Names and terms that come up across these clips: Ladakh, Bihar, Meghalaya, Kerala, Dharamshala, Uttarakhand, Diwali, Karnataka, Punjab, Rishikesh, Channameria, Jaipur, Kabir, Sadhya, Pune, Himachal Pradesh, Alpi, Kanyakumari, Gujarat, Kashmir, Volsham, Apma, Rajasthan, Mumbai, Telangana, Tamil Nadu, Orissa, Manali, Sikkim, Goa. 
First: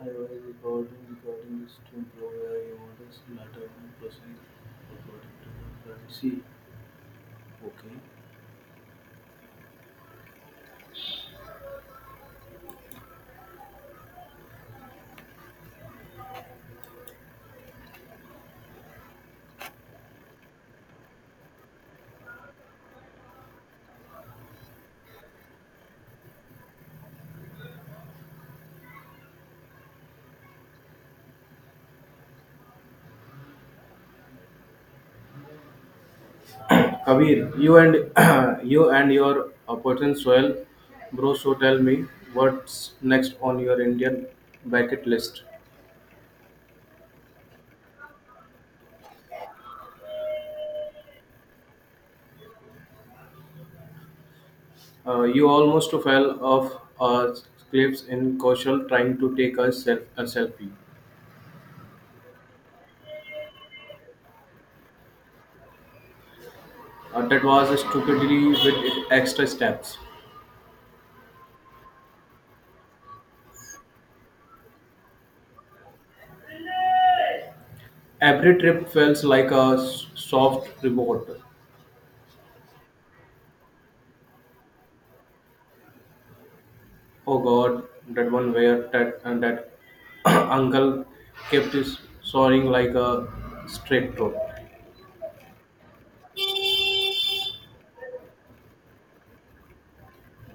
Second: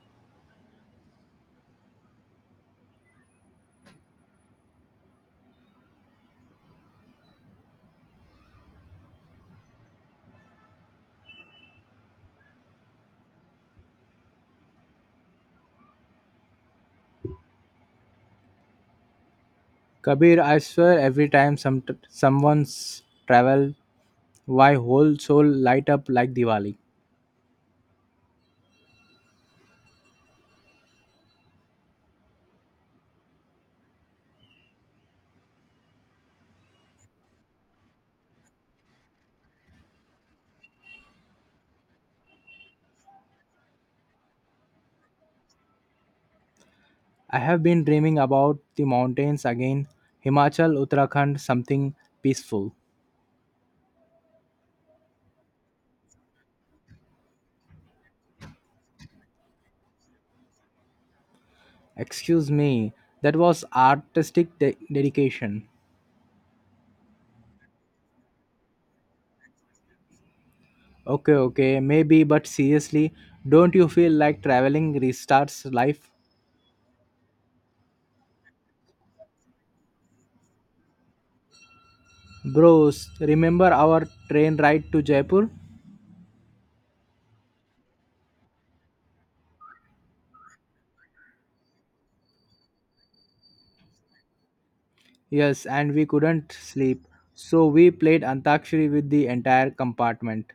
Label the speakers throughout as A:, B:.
A: I was recording this to improve AI models later on processing according to the policy. Okay.
B: Kabir, I swear every time someone's travel, my whole soul light up like Diwali.
A: Kabir, you and you and your opportune soil, bro, so tell me what's next on your Indian bucket list.
B: I have been dreaming about the mountains again, Himachal, Uttarakhand, something peaceful.
A: You almost fell off a cliff in Kaushal trying to take a selfie.
B: Excuse me, that was artistic dedication.
A: That was stupidly with extra steps.
B: Okay, okay, maybe, but seriously, don't you feel like traveling restarts life?
A: Every trip feels like a soft reward.
B: Bros, remember our train ride to Jaipur?
A: Oh God, that one where that and that uncle kept his soaring like a straight rope.
B: Yes, and we couldn't sleep. So we played Antakshari with the entire compartment.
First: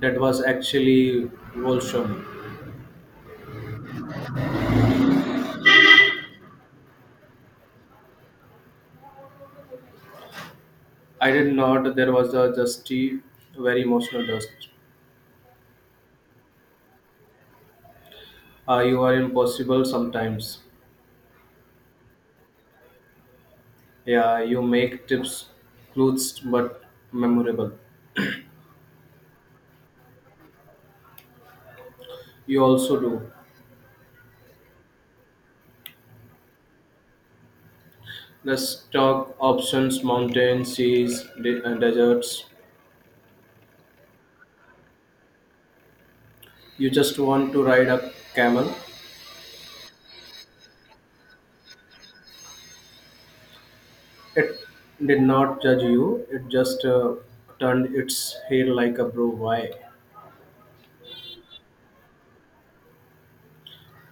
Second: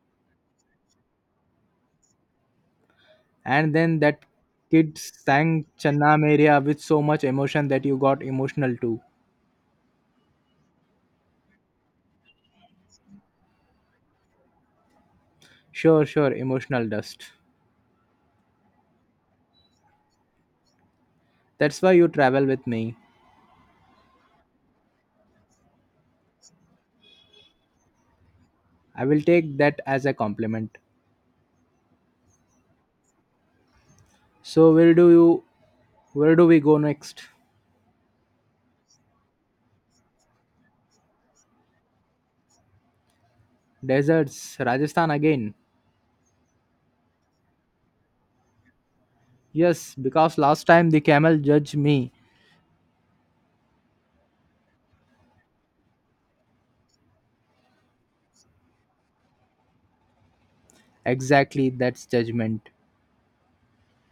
A: That was actually Volsham.
B: And then that kid sang Channameria with so much emotion that you got emotional too.
A: I did not. There was a dusty, very emotional dust.
B: Sure, sure, emotional dust.
A: You are impossible sometimes.
B: That's why you travel with me.
A: Yeah, you make tips, clothes, but memorable.
B: I will take that as a compliment.
A: You also do.
B: So where do we go next?
A: The stock options, mountains, seas, and deserts.
B: Deserts, Rajasthan again.
A: You just want to ride a camel.
B: Yes, because last time the camel judged me.
A: It did not judge you. It just turned its head like a bro. Why?
B: Exactly, that's judgment.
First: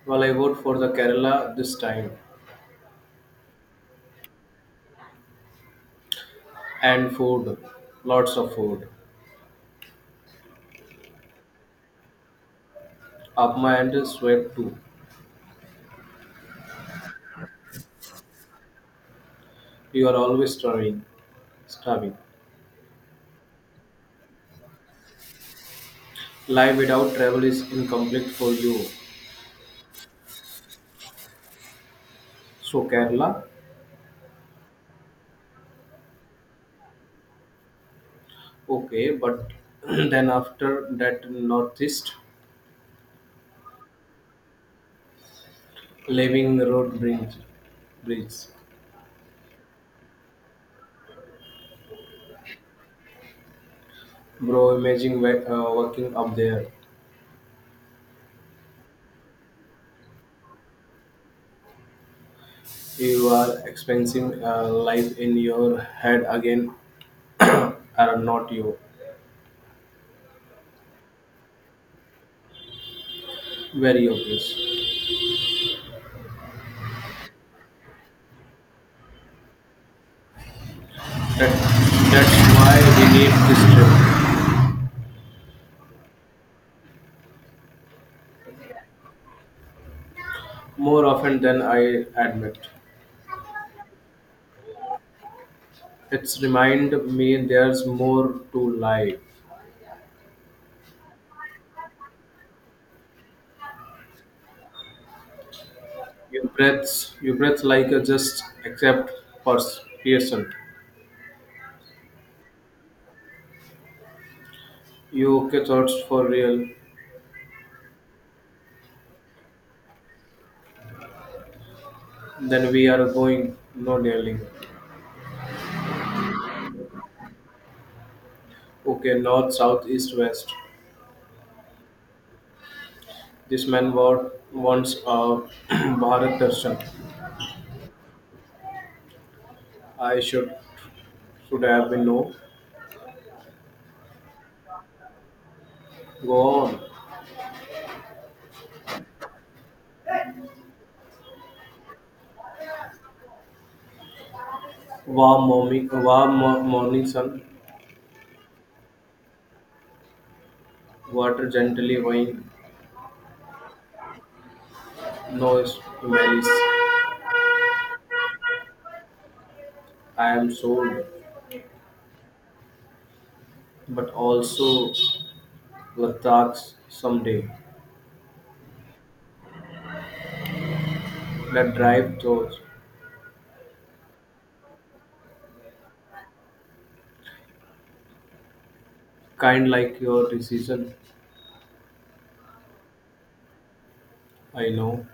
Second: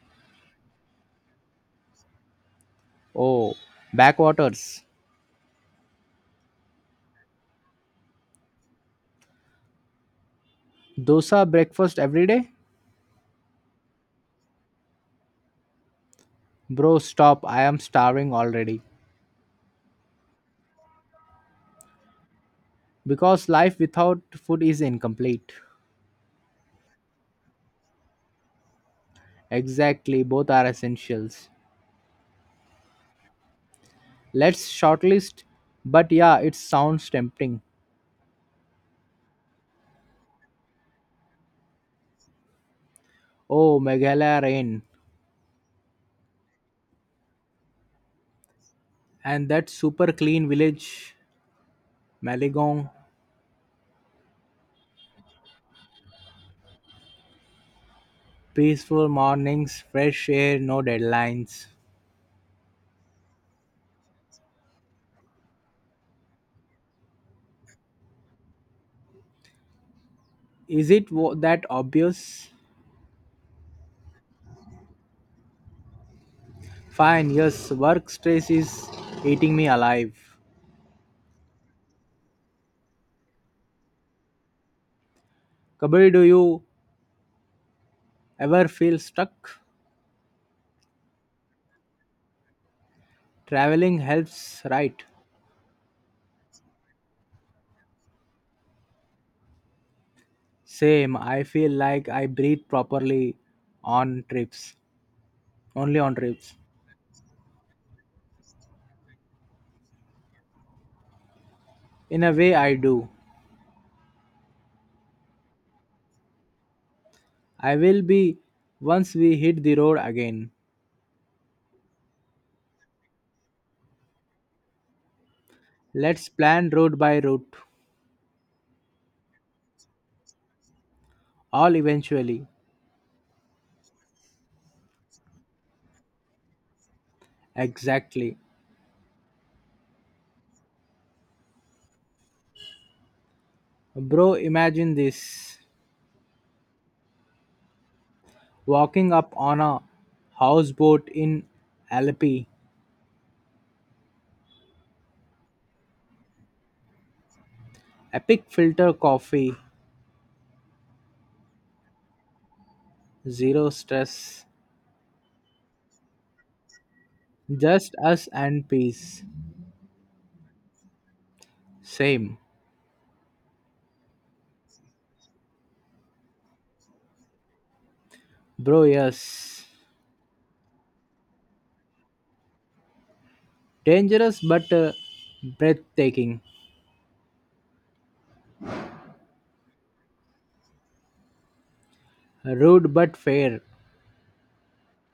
A: Well, I vote for the Kerala this time.
B: Oh, backwaters.
A: And food, lots of food.
B: Dosa breakfast every day?
A: Up my end is sweat too.
B: Bro, stop. I am starving already.
A: You are always starving.
B: Because life without food is incomplete.
A: Life without travel is incomplete for you.
B: Exactly, both are essentials.
A: So Kerala,
B: Let's shortlist. But yeah, it sounds tempting.
A: okay, but then after that northeast,
B: Oh, Meghalaya rain.
A: leaving the road brings.
B: And that super clean village, Maligong.
A: Bro, imagine working up there.
B: Peaceful mornings, fresh air, no deadlines.
A: You are experiencing life in your head again, are not you?
B: Is it that obvious?
A: Very obvious.
B: Fine, yes, work stress is eating me alive.
A: That, that's why we need this trip
B: Kabir, do you ever feel stuck?
A: more often than I admit.
B: Traveling helps, right?
A: It's remind me there's more to life.
B: Same. I feel like I breathe properly on trips, only on trips.
A: Your breath like a just accept for Pearson.
B: In a way, I do.
A: You okay thoughts for real?
B: I will be once we hit the road again.
A: Then we are going no dealing.
B: Let's plan route by route,
A: Okay, north, south, east, west.
B: all eventually.
A: This man wants a Bharat Darshan.
B: Exactly.
A: I should have been no.
B: Bro, imagine this
A: Go on.
B: walking up on a houseboat in Alpi,
A: Warm morning sun,
B: epic filter coffee,
A: water gently wine,
B: zero stress,
A: no smells.
B: just us and peace.
A: I am sold,
B: Same.
A: but also Ladakhs someday.
B: Bro, yes.
A: That drive thoughts,
B: Dangerous but breathtaking.
A: kind like your decision.
B: Rude but fair.
A: I know,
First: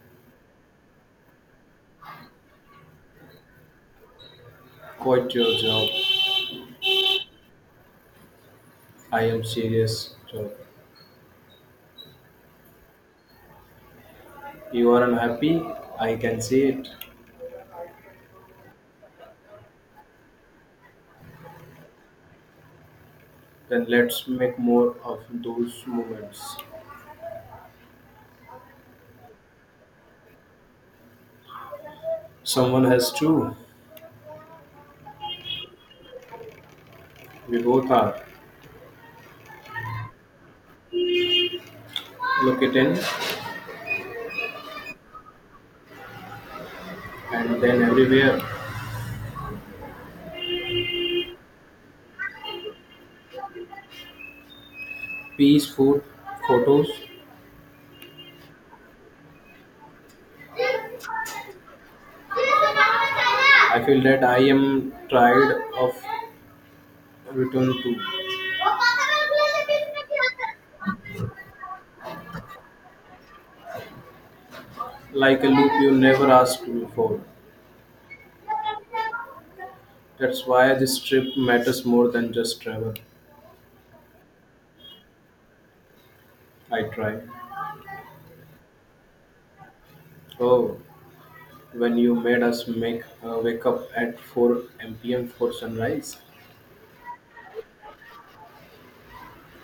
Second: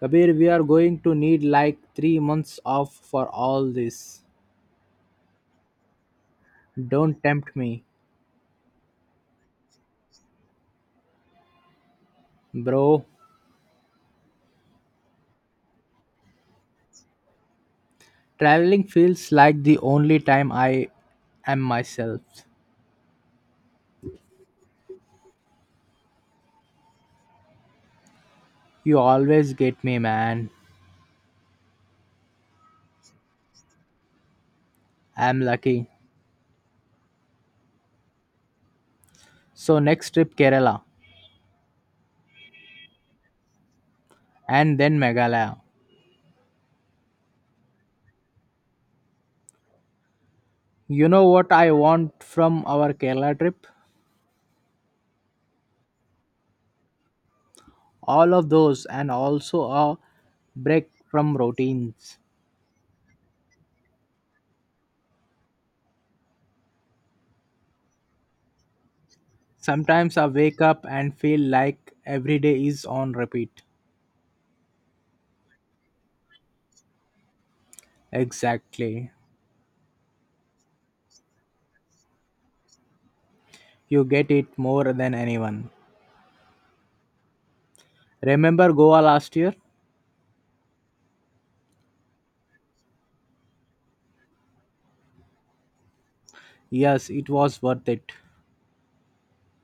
B: Kabir, we are going to need like 3 months off for all this.
A: quite your job.
B: Don't tempt me,
A: I am serious job.
B: bro.
A: You are unhappy. I can see it.
B: Traveling feels like the only time I am myself.
A: Then let's make more of those moments.
B: You always get me, man.
A: Someone has to.
B: I'm lucky.
A: We both are.
B: So, next trip, Kerala,
A: Look it in
B: and then Meghalaya.
A: and then everywhere.
B: You know what I want from our Kerala trip?
A: Peace, food, photos.
B: All of those, and also a break from routines.
A: I feel that I am tired of return to.
B: Sometimes I wake up and feel like every day is on repeat.
A: Like a loop you never asked before.
B: Exactly.
A: That's why this trip matters more than just travel.
B: You get it more than anyone.
A: I try.
B: Remember Goa last year?
A: Oh, when you made us make wake up at 4 p.m. for sunrise.
B: Yes, it was worth it.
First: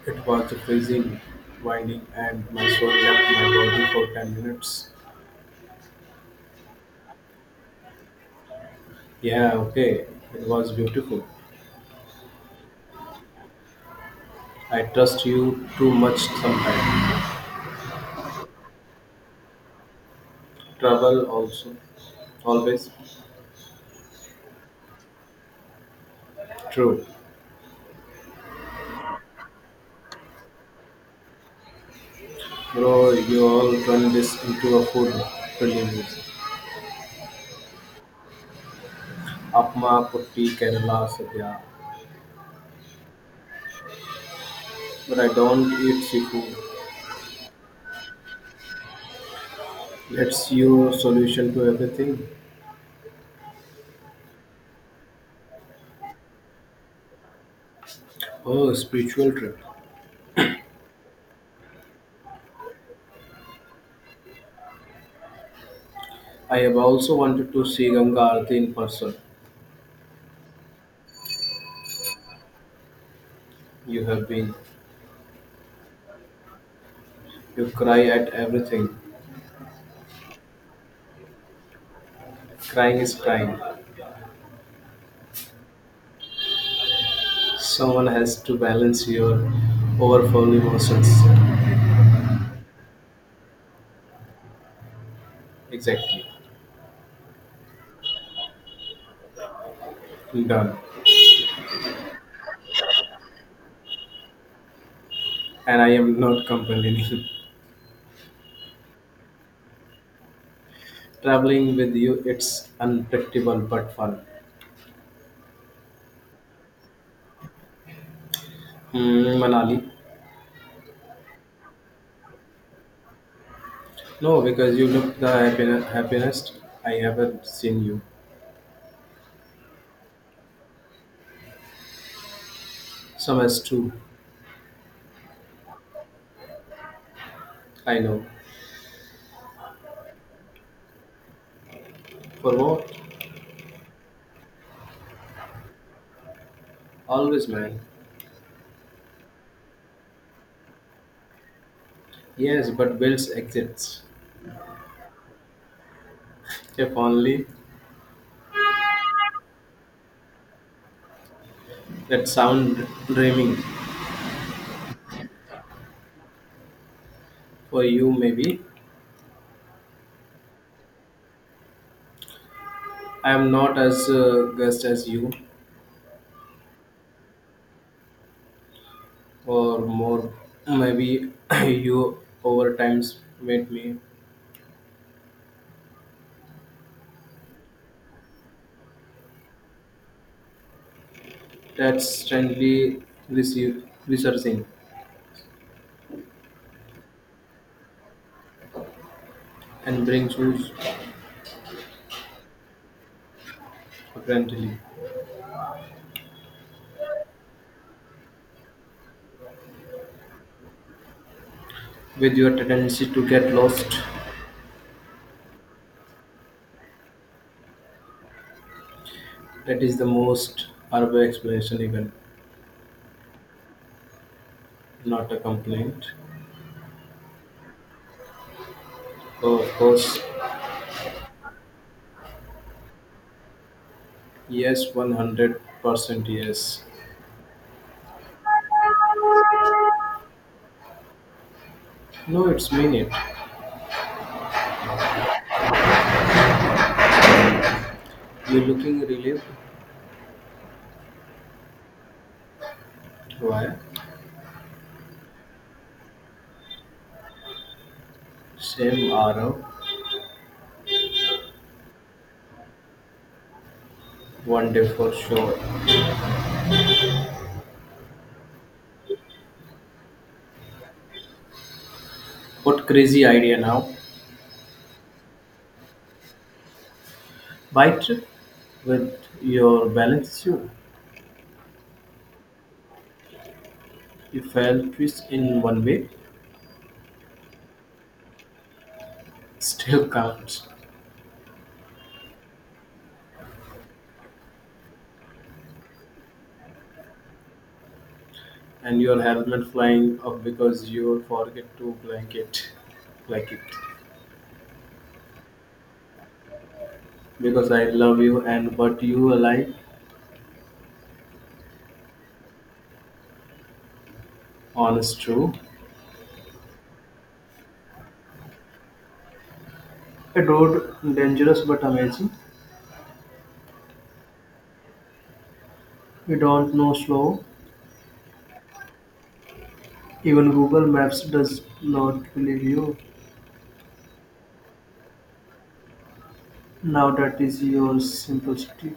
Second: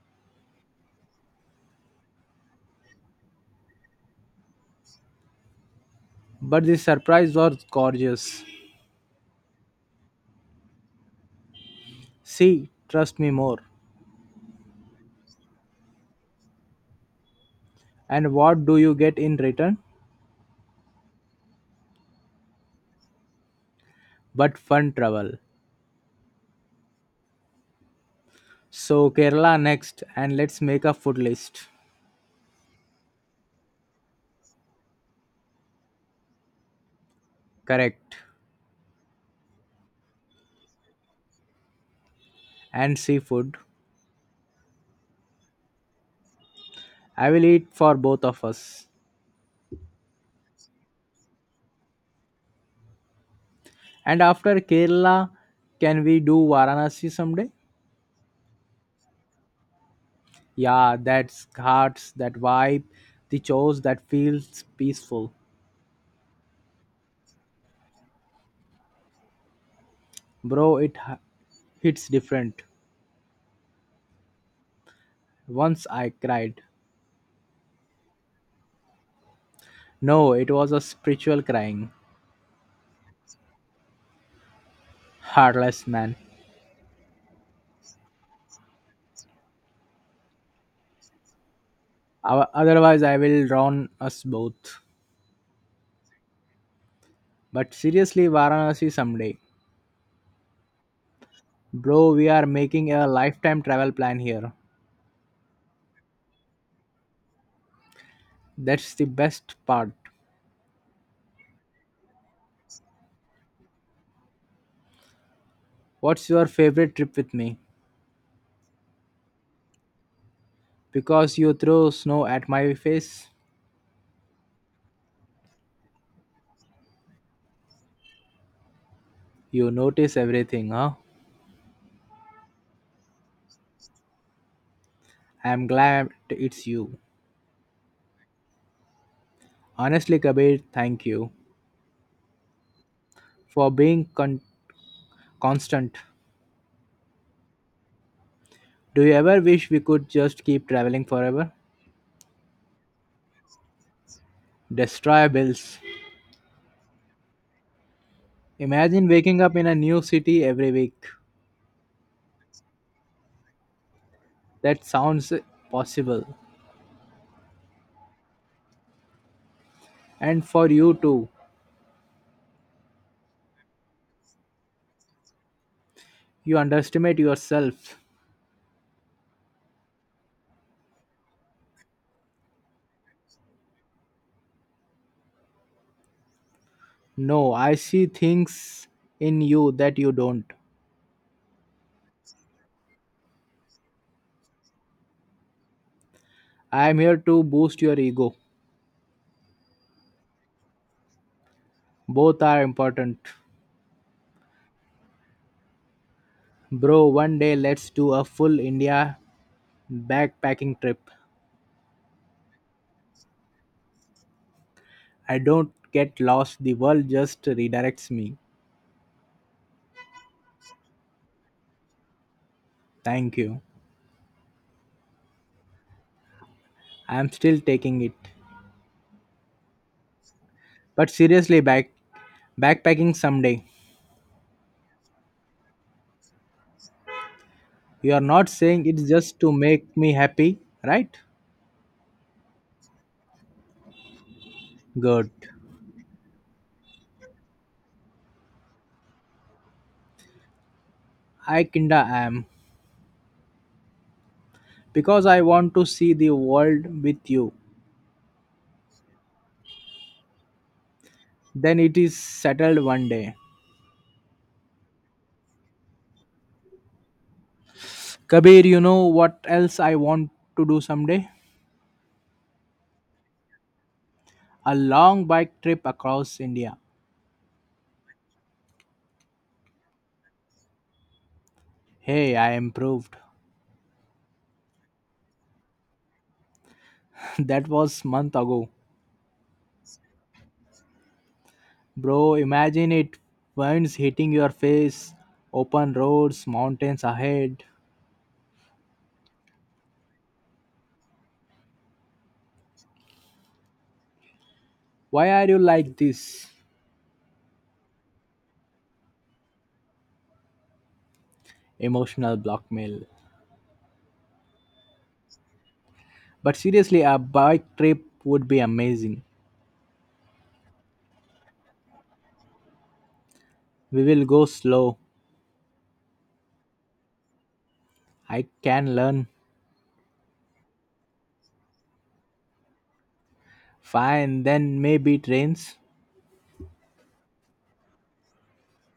A: It was freezing, winding, and my soul left my body for 10 minutes.
B: But the surprise was gorgeous.
A: Yeah, okay, it was beautiful.
B: See? Trust me more.
A: I trust you too much sometimes.
B: And what do you get in return?
A: Trouble also, always.
B: But fun travel.
A: True.
B: So Kerala next, and let's make a food list.
A: Bro, you all turn this into a food, believe me.
B: Correct.
A: Apma, Putti, Kerala, Sadhya.
B: And seafood.
A: But I don't eat seafood.
B: I will eat for both of us.
A: That's your solution to everything.
B: And after Kerala, can we do Varanasi someday?
A: Oh, spiritual trip.
B: Yeah, that's hearts, that vibe, the chores that feels peaceful.
A: I have also wanted to see Ganga Aarti in person.
B: Bro, it hits different.
A: You have been.
B: Once I cried.
A: You cry at everything.
B: No, it was a spiritual crying.
A: Crying is crying.
B: Heartless man.
A: Someone has to balance your overflowing emotions.
B: Otherwise, I will drown us both.
A: Exactly.
B: But seriously, Varanasi someday.
A: Done.
B: Bro, we are making a lifetime travel plan here.
A: And I am not complaining.
B: That's the best part.
A: Traveling with you, it's unpredictable but fun.
B: What's your favorite trip with me?
A: Hmm, Manali.
B: Because you throw snow at my face,
A: No, because you look the happiest I ever seen you.
B: you notice everything, huh?
A: Some as too.
B: I'm glad it's you.
A: I know.
B: Honestly, Kabir, thank you
A: For what?
B: for being constant.
A: Always, man.
B: Do you ever wish we could just keep traveling forever?
A: Yes, but bills exits.
B: Destroy bills.
A: If only
B: Imagine waking up in a new city every week.
A: that sound dreaming
B: That sounds possible.
A: for you, maybe.
B: And for you too,
A: I am not as guest as you,
B: you underestimate yourself.
A: or more, maybe you over times made me
B: No, I see things in you that you don't.
A: that strangely receive, researching
B: I am here to boost your ego.
A: and bring shoes
B: Both are important.
A: apparently.
B: Bro, one day let's do a full India backpacking trip.
A: With your tendency to get lost,
B: I don't get lost, the world just redirects me.
A: that is the most urban explanation, even
B: Thank you.
A: not a complaint.
B: I'm still taking it.
A: Oh, of course,
B: But seriously, backpacking someday.
A: yes, 100% yes.
B: You are not saying it's just to make me happy, right?
A: No, it's mean it.
B: Good.
A: You looking relieved.
B: I kinda am.
A: Why?
B: Because I want to see the world with you.
A: Same Arav,
B: Then it is settled one day.
A: one day for sure.
B: Kabir, you know what else I want to do someday?
A: What crazy idea now?
B: A long bike trip across India.
A: Bike trip with your balance you.
B: Hey, I improved.
A: You fell twist in one way,
B: That was month ago.
A: still counts.
B: Bro, imagine it winds hitting your face, open roads, mountains ahead.
A: And your helmet flying up because you forget to blanket like it.
B: Why are you like this?
A: Because I love you and but you alive,
B: Emotional blackmail.
A: honest true.
B: But seriously, a bike trip would be amazing.
A: A road dangerous but amazing.
B: We will go slow.
A: We don't know slow.
B: I can learn.
A: Even Google Maps does not believe you.
B: Fine, then maybe trains.
A: Now that is your simplicity.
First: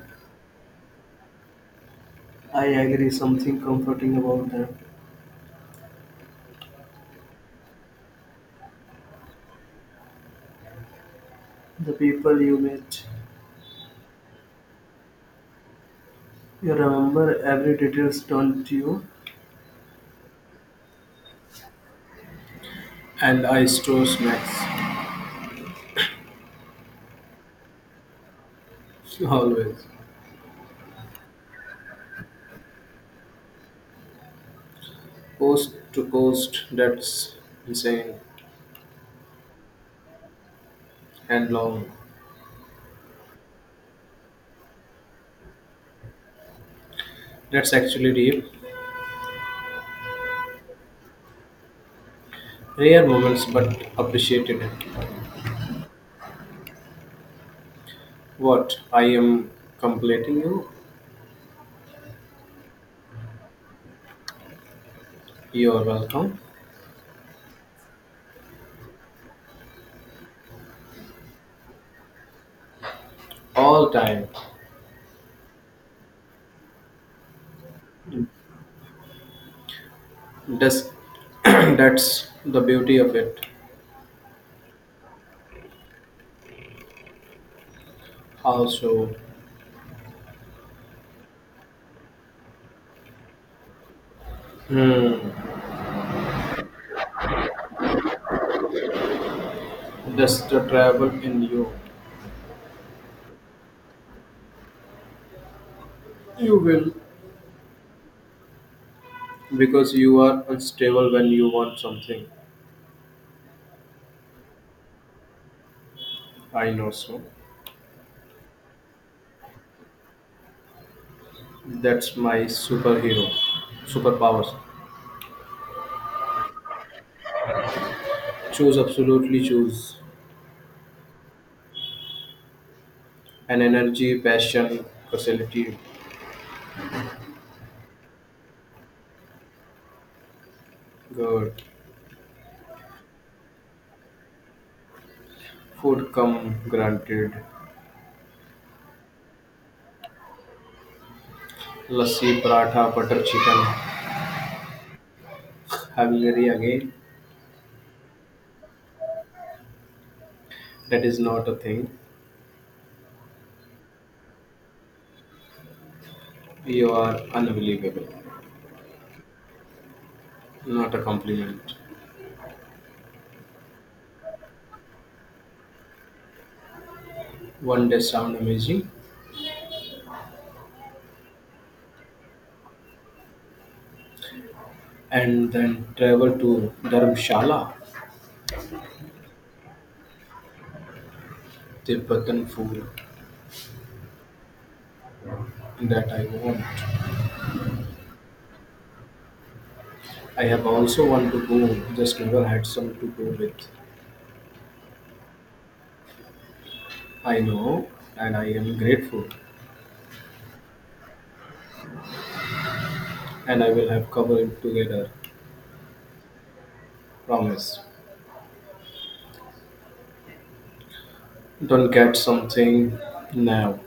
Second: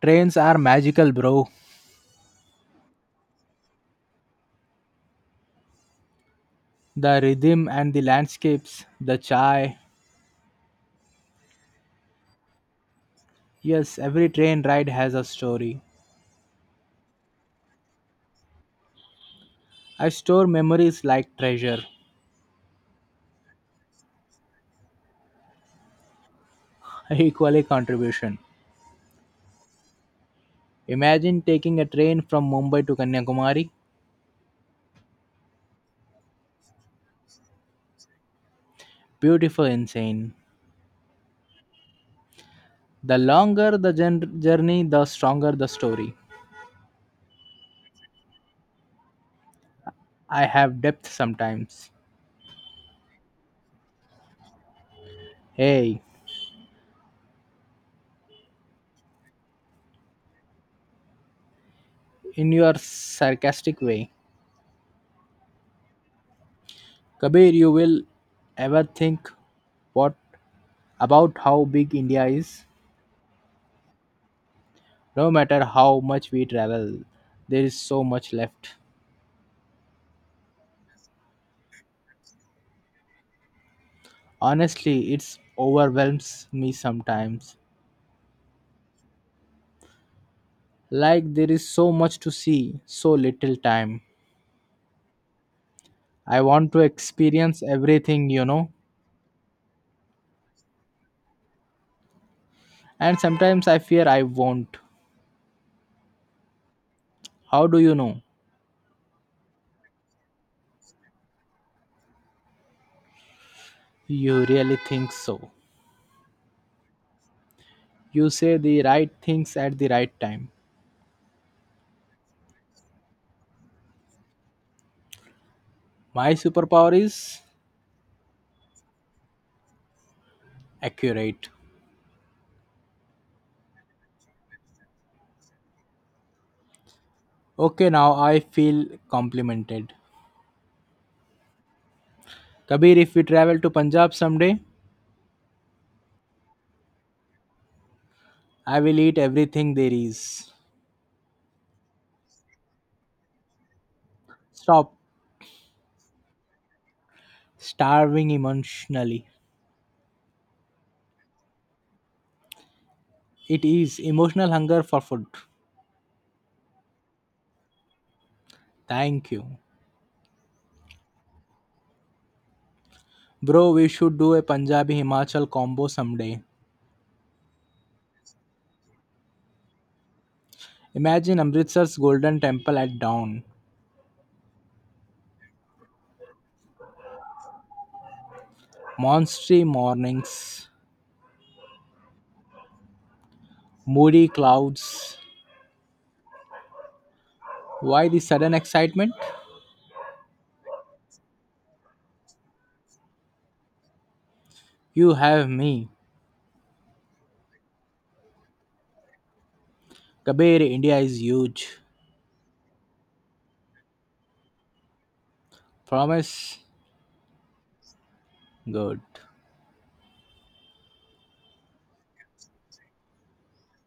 B: Trains are magical, bro.
A: I agree. Something comforting about them.
B: The rhythm and the landscapes, the chai,
A: The people you met,
B: yes, every train ride has a story.
A: you remember every details, don't you?
B: I store memories like treasure.
A: And I store snacks.
B: Equally contribution.
A: Always.
B: Imagine taking a train from Mumbai to Kanyakumari.
A: Coast to coast, that's insane.
B: Beautiful, insane.
A: And long.
B: The longer the journey, the stronger the story.
A: That's actually deep.
B: I have depth sometimes.
A: Rare moments, but appreciated it.
B: Hey,
A: What? I am completing you?
B: in your sarcastic way,
A: You're welcome.
B: Kabir, you will ever think what about how big India is?
A: All time.
B: No matter how much we travel, there is so much left.
A: That's, that's the beauty of it.
B: Honestly, it overwhelms me sometimes.
A: Also,
B: Like there is so much to see, so little time.
A: hmm,
B: I want to experience everything,
A: that's the trouble in you.
B: and sometimes I fear I won't.
A: You will,
B: How do you know?
A: because you are unstable when you want something.
B: You really think so.
A: I know so.
B: You say the right things at the right time.
A: That's my superpowers.
B: My superpower is
A: Choose, absolutely choose.
B: accurate.
A: An energy, passion, facility.
B: Okay, now I feel complimented.
A: Good.
B: Kabir, if we travel to Punjab someday,
A: Food come granted.
B: I will eat everything there is.
A: Lassi, paratha, butter chicken.
B: Stop
A: Hungry again.
B: starving emotionally.
A: That is not a thing.
B: It is emotional hunger for food.
A: You are unbelievable.
B: Thank you.
A: Not a compliment.
B: Bro, we should do a Punjabi Himachal combo someday.
A: One day sound amazing,
B: Imagine Amritsar's golden temple at dawn,
A: and then travel to Dharamshala,
B: monstery mornings,
A: Tibetan food
B: moody clouds.
A: that I want.
B: Why the sudden excitement?
A: I have also want to go, just never had some to go with.
B: You have me.
A: I know, and I am grateful,
B: Kabir, India is huge.
A: and I will have covered it together.
B: Promise?
A: Promise.
B: Good.
A: Don't get something now,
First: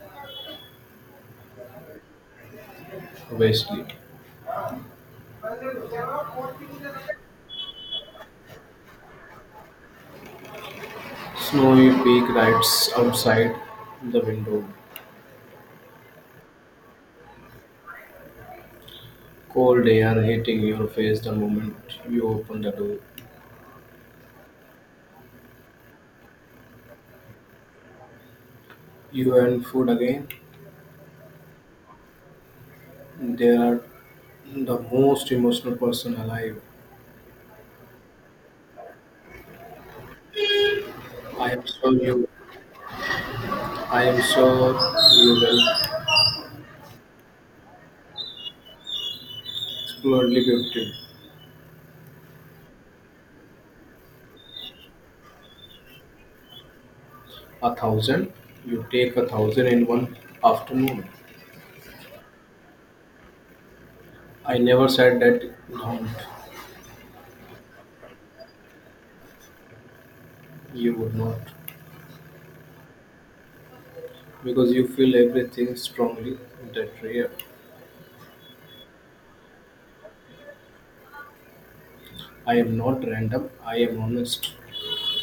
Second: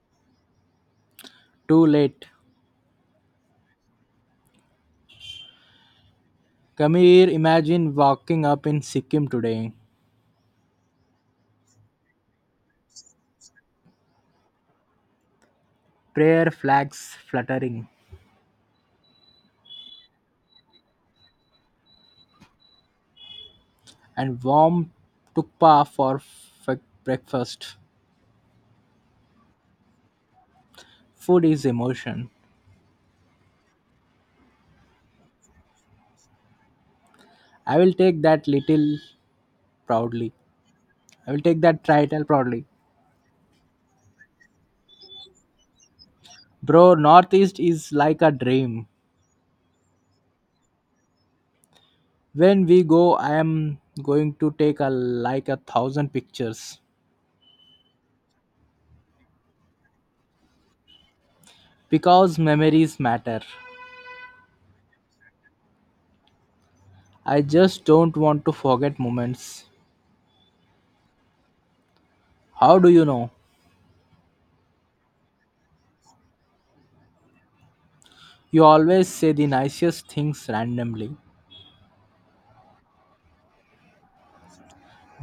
B: Too late.
A: obviously.
B: Kabir, imagine walking up in Sikkim today.
A: Snowy peak rides outside the window.
B: Prayer flags fluttering.
A: Cold air hitting your face the moment you open the door.
B: And warm tukpa for f- breakfast.
A: You and food again?
B: Food is emotion.
A: They are the most emotional person alive.
B: I will take that little proudly. I will
A: I
B: take
A: am
B: that
A: sure
B: title
A: you.
B: proudly.
A: I am sure you will
B: Bro, Northeast is like a dream.
A: explodely gifted.
B: When we go, I am going to take a like a thousand pictures
A: A thousand. You take a thousand in one afternoon.
B: because memories matter.
A: I never said that don't.
B: I just don't want to forget moments.
A: You would not,
B: How do you know?
A: because you feel everything strongly. That rare.
B: You always say the nicest things randomly.
A: I am not random. I am honest.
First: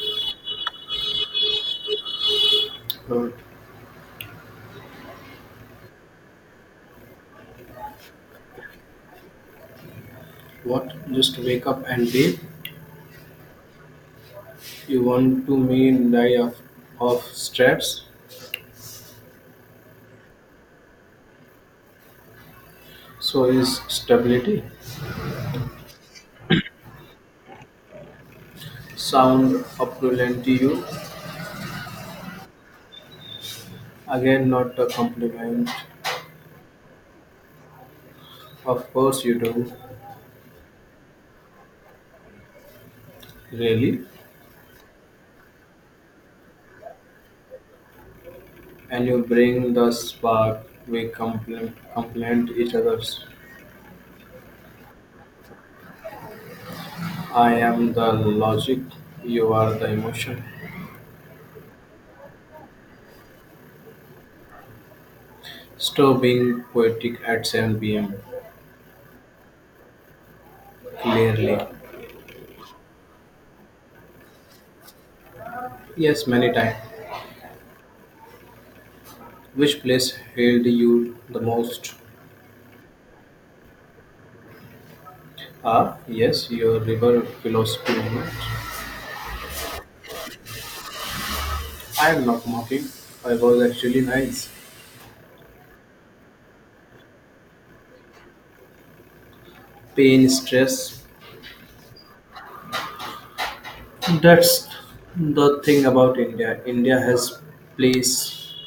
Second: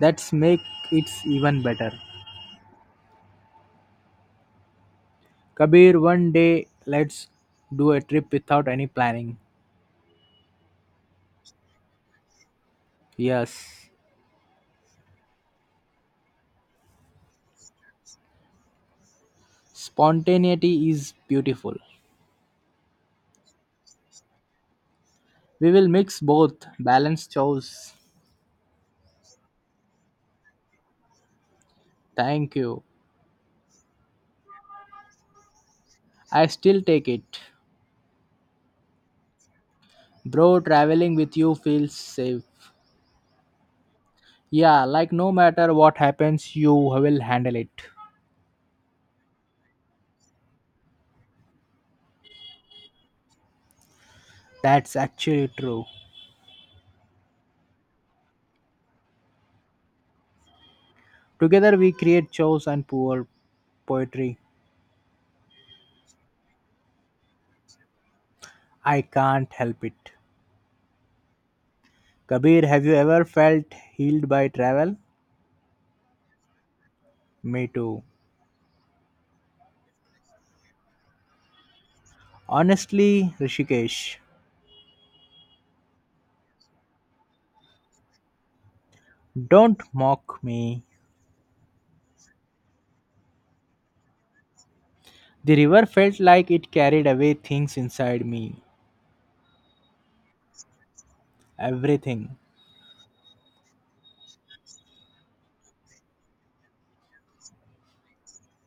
B: That's make it even better.
A: Uh,
B: Kabir, one day let's do a trip without any planning.
A: what? Just wake up and leave?
B: Yes,
A: You want to mean die of stress?
B: spontaneity is beautiful.
A: So is stability.
B: We will mix both, balanced choice.
A: Sound opulent to you?
B: Thank you.
A: Again, not a compliment.
B: I still take it.
A: Of course you do.
B: Bro, traveling with you feels safe.
A: Really?
B: Yeah, like no matter what happens, you will handle it.
A: And you bring the spark. We complement each other's.
B: That's actually true.
A: I am the logic. You are the emotion.
B: Together we create shows and poor poetry.
A: Stop being poetic at 7 p.m.
B: I can't help it.
A: Clearly.
B: Kabir, have you ever felt healed by travel?
A: Yes, many times.
B: Me too.
A: Which place healed you the most?
B: Honestly, Rishikesh.
A: Ah, yes, your river philosophy.
B: Don't mock me.
A: I am not mocking. I was actually nice.
B: The river felt like it carried away things inside me.
A: Pain, stress,
B: Everything.
A: that's the thing about India. India has place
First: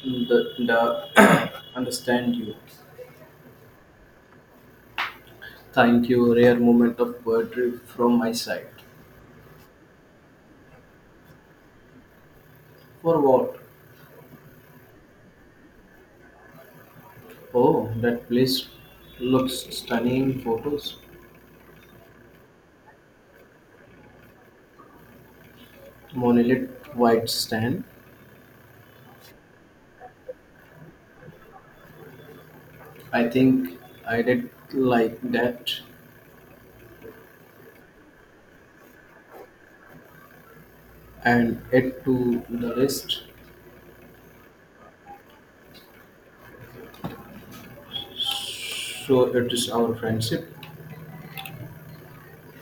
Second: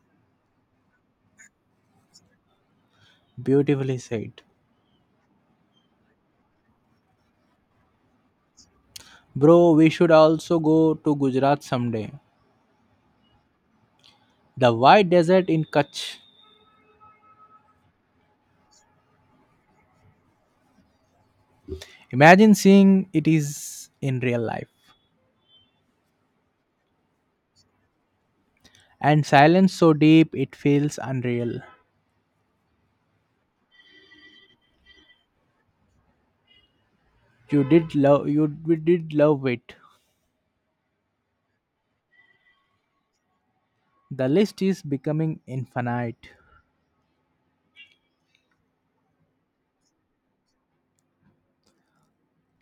A: the understand you.
B: Beautifully said.
A: Thank you, rare moment of poetry from my side.
B: Bro, we should also go to Gujarat someday.
A: For what?
B: The white desert in Kutch.
A: Oh, that place looks stunning in photos.
B: Imagine seeing it is in real life.
A: Monolith white stand.
B: And silence so deep it feels unreal.
A: I think I did like that
B: You did love you we did love it.
A: and add to the list.
B: The list is becoming infinite.
A: So it is our friendship.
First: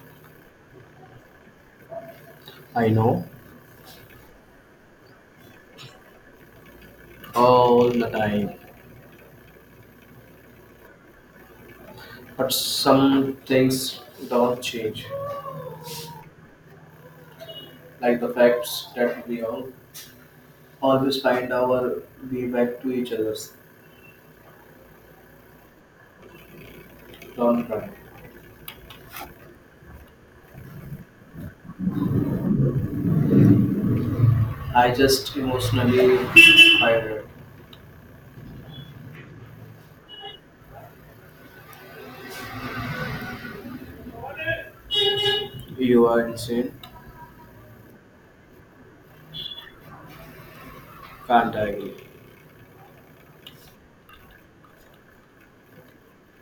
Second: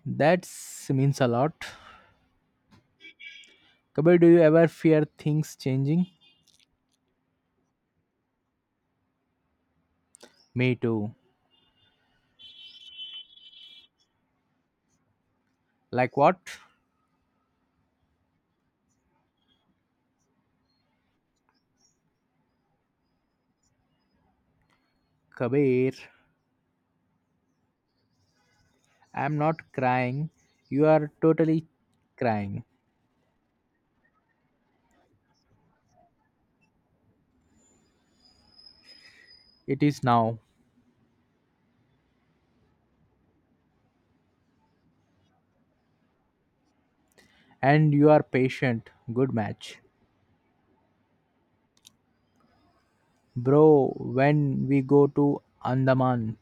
B: That means a lot.
A: I know
B: Kabir, do you ever fear things changing?
A: all the time,
B: Me too.
A: but some things don't change,
B: Like what?
A: like the facts that we all always find our way back to each other's.
B: Kabir,
A: Don't cry.
B: I'm not crying. You are totally crying.
A: I just emotionally tired.
B: It is now.
A: You are insane.
B: And you are patient. Good match.
A: Can't agree.
B: Bro, when we go to Andaman,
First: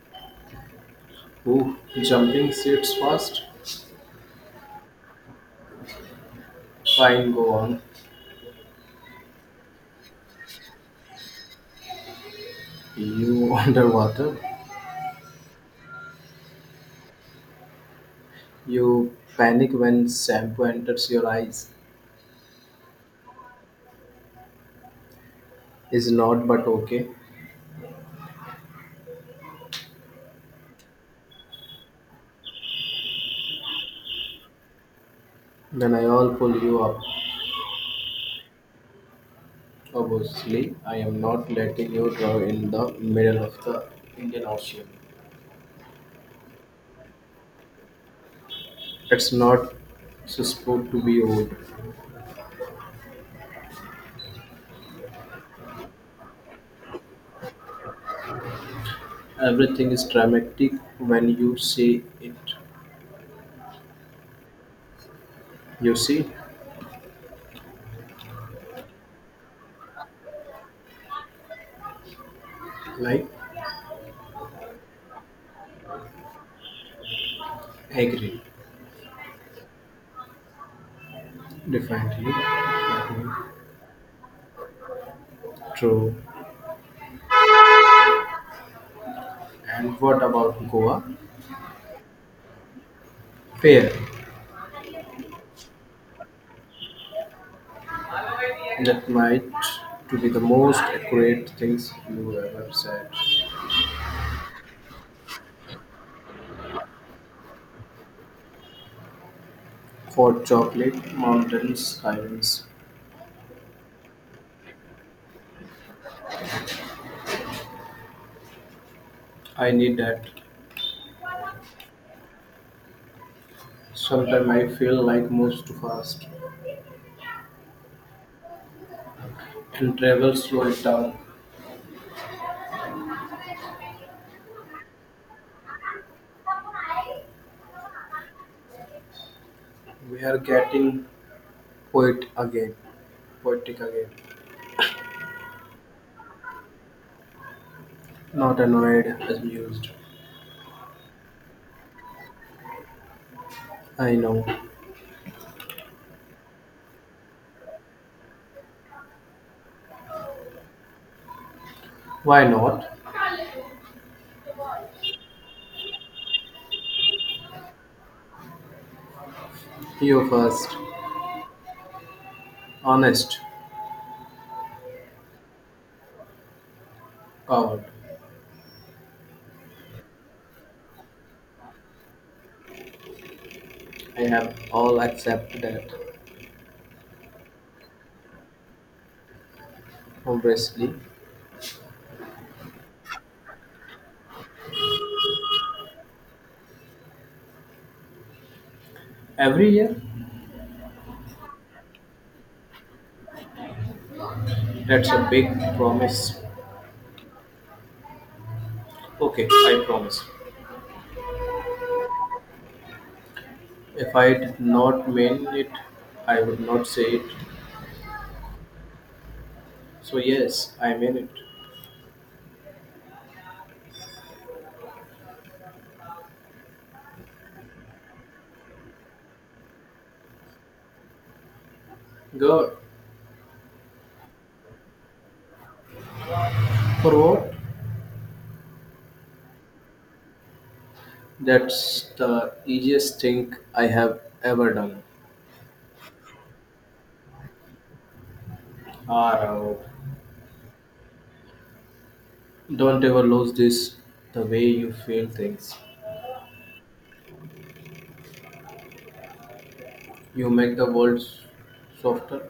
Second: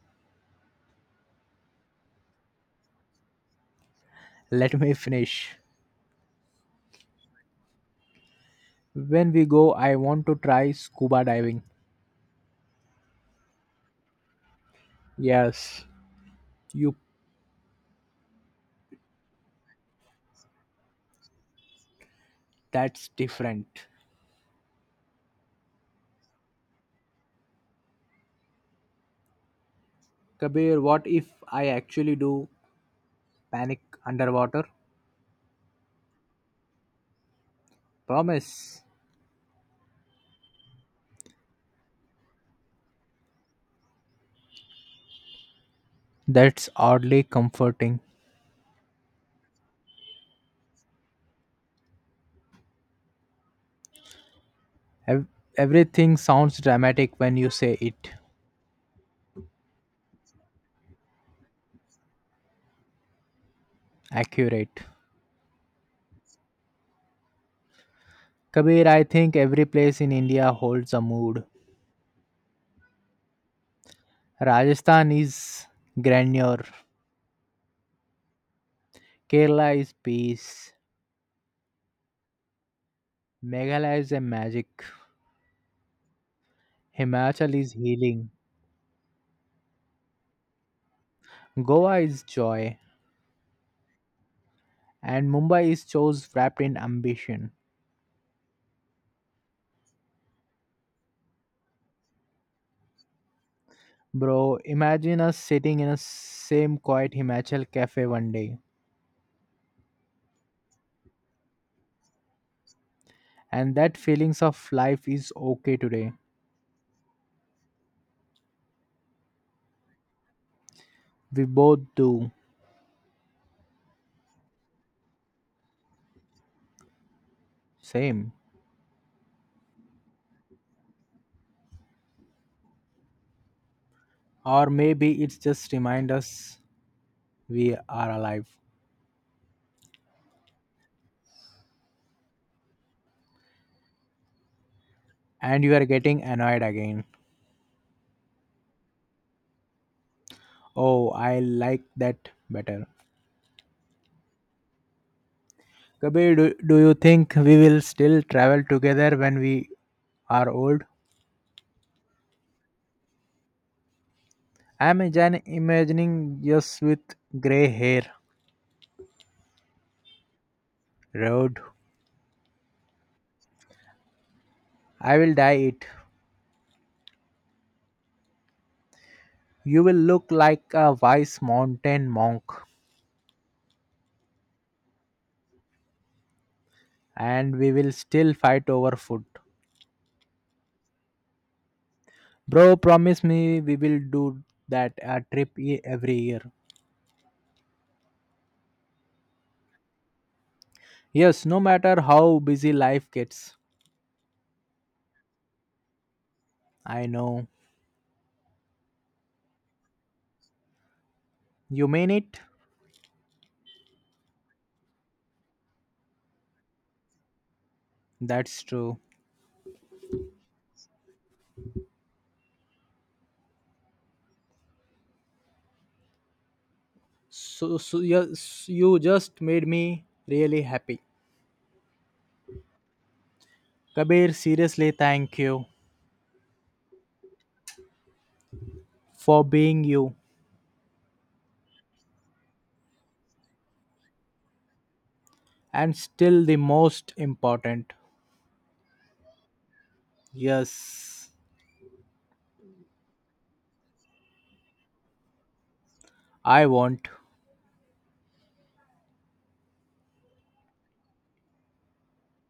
A: Ooh, jumping seats fast.
B: let me finish.
A: Fine, go on.
B: When we go, I want to try scuba diving.
A: You underwater.
B: Yes, you
A: You panic when shampoo enters your eyes.
B: that's different.
A: Is not but okay.
B: Kabir, what if I actually do panic underwater?
A: Then I all pull you up.
B: Promise.
A: Obviously, I am not letting you drive in the middle of the Indian Ocean.
B: That's oddly comforting.
A: It's not supposed to be old.
B: Ev- Everything sounds dramatic when you say it.
A: Everything is dramatic when you say it.
B: Accurate.
A: You see,
B: Kabir, I think every place in India holds a mood.
A: like
B: Rajasthan is grandeur,
A: agree,
B: Kerala is peace,
A: definitely, definitely,
B: Meghalaya is a magic,
A: true.
B: Himachal is healing,
A: And what about Goa?
B: Goa is joy,
A: Fair.
B: and Mumbai is chose wrapped in ambition.
A: That might to be the most accurate things you ever said.
B: Bro, imagine us sitting in a same quiet Himachal cafe one day,
A: For chocolate, mountains, silence.
B: and that feelings of life is okay today.
A: I need that.
B: We both do.
A: Sometimes I feel life moves too fast
B: Same.
A: and travel slow it down.
B: Or maybe it's just remind us we are alive.
A: We are getting poet again, poetic again.
B: And you are getting annoyed again.
A: Not annoyed, amused.
B: Oh, I like that better.
A: I know.
B: Kabir, do you think we will still travel together when we are old?
A: Why not?
B: I'm imagining us with grey hair.
A: You first.
B: Road.
A: Honest.
B: I will dye it.
A: Coward.
B: You will look like a wise mountain monk.
A: I have all accept that.
B: And we will still fight over food.
A: Obviously.
B: Bro, promise me we will do that a trip every year.
A: Every year?
B: Yes, no matter how busy life gets.
A: That's a big promise.
B: I know.
A: Okay, I promise.
B: You mean it?
A: If I did not mean it, I would not say it.
B: That's true.
A: So, yes, I mean it.
B: So, yes, you just made me really happy.
A: Good.
B: Kabir, seriously, thank you
A: For what?
B: for being you.
A: That's the easiest thing I have ever done.
B: And still the most important.
A: Or
B: Yes,
A: don't ever lose this the way you feel things.
B: I want.
A: You make the world softer.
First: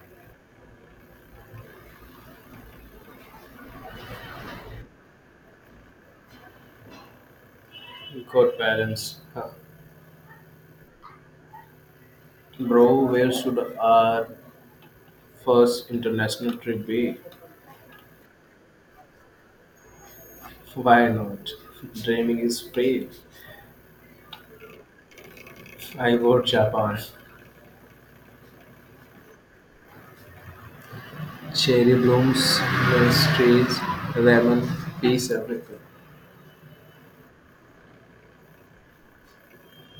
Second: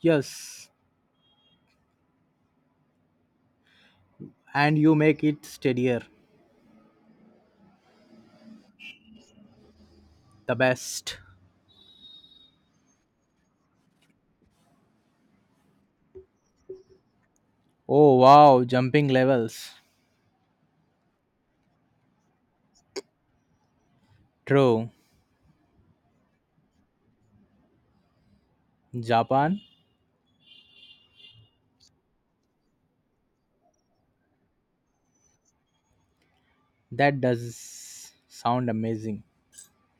B: Yes, and you make it steadier.
A: Good balance. Huh.
B: The best.
A: Bro, where should our first international trip be?
B: Oh wow, jumping levels.
A: Why not? Dreaming is free.
B: True.
A: I vote Japan.
B: Japan?
A: Cherry blooms, mysteries, ramen, peace, everything.
B: That does sound amazing.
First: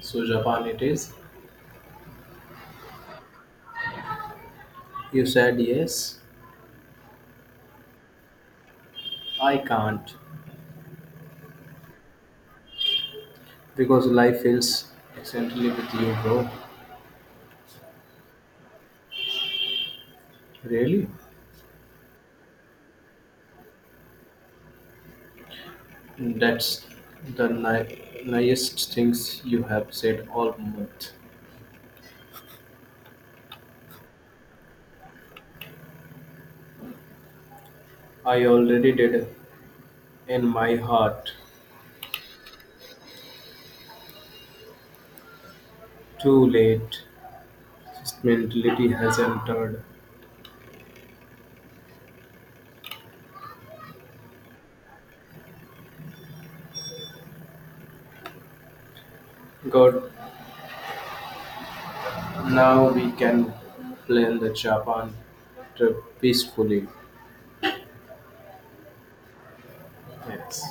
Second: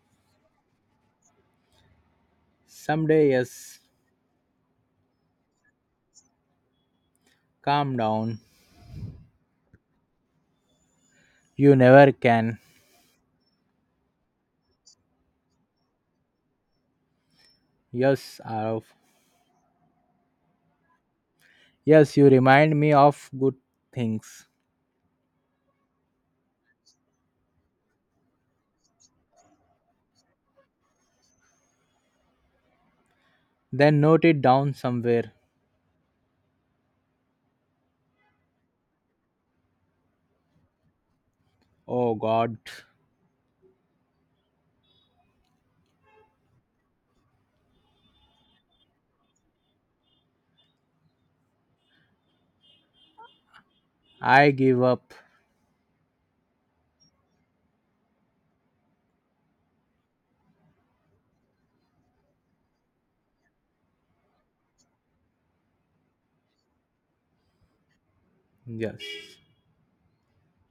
A: So Japan it is.
B: Someday, yes.
A: You said yes,
B: Calm down.
A: I can't.
B: You never can.
A: Because life feels accidentally with you, bro.
B: Yes, Arav.
A: Really?
B: Yes, you remind me of good things.
A: That's the nicest things you have said all month.
B: Then note it down somewhere.
A: I already did in my heart.
B: Oh God,
A: Too late. This mentality has entered.
B: I give up.
A: God, now we can plan the Japan trip peacefully.
B: Yes.
A: Yes.